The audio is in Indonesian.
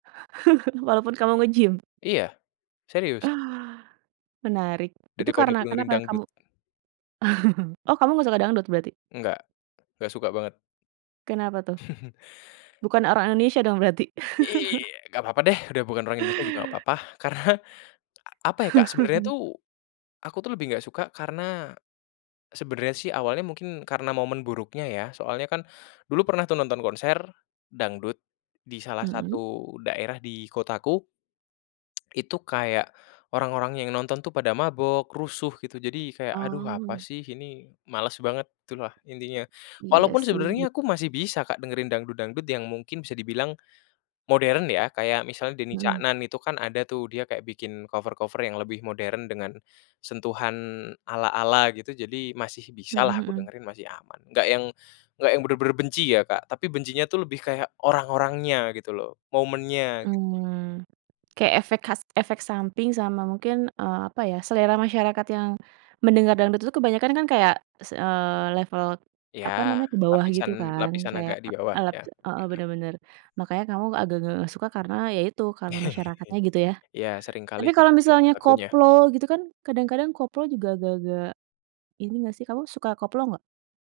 Walaupun kamu nge-gym? Iya, serius. Ah, menarik, itu Daripada karena dengerin kenapa kamu dangdut. oh kamu enggak suka dangdut berarti? Enggak, enggak suka banget. Kenapa tuh? Bukan orang Indonesia dong berarti? Iya. Enggak apa-apa deh, udah bukan orang Indonesia juga enggak apa-apa. Karena apa ya, Kak, sebenarnya tuh, aku tuh lebih enggak suka karena sebenarnya sih awalnya mungkin karena momen buruknya ya. Soalnya kan dulu pernah tuh nonton konser dangdut di salah Mhm. satu daerah di kotaku itu kayak orang-orang yang nonton tuh pada mabok, rusuh, gitu. Jadi, kayak, "Aduh apa Oh. sih ini males banget," itulah, intinya. Iya Walaupun sih, ben sebenarnya aku masih bisa, Kak, dengerin dangdut-dangdut yang mungkin bisa dibilang modern ya. Kayak misalnya Denny Mhm. Caknan itu kan ada tuh dia kayak bikin cover-cover yang lebih modern dengan sentuhan ala-ala gitu, jadi masih Mhm bisalah aku mhm. dengerin, masih aman. Enggak yang enggak yang bener-bener benci ya, Kak, tapi bencinya tuh lebih kayak, orang-orangnya gitu loh, momennya gitu. Mmm, kayak efek khas, efek samping sama mungkin, eee, apa ya, selera masyarakat yang mendengar dangdut itu kebanyakan kan kayak, s eee, level apa Ya, namanya ke bawah gitu lapisan, kan. lapisan Kayak agak di e bawah alat ya heeh. heeh, bener bener, makanya kamu agak-agak enggak suka karena ya itu, karena masyarakatnya gitu ya. Ya sering kali, Tapi kalau [unintelligible] misalnya pelakunya. koplo gitu kan, kadang-kadang koplo juga agak-agak ini enggak sih kamu suka koplo, enggak?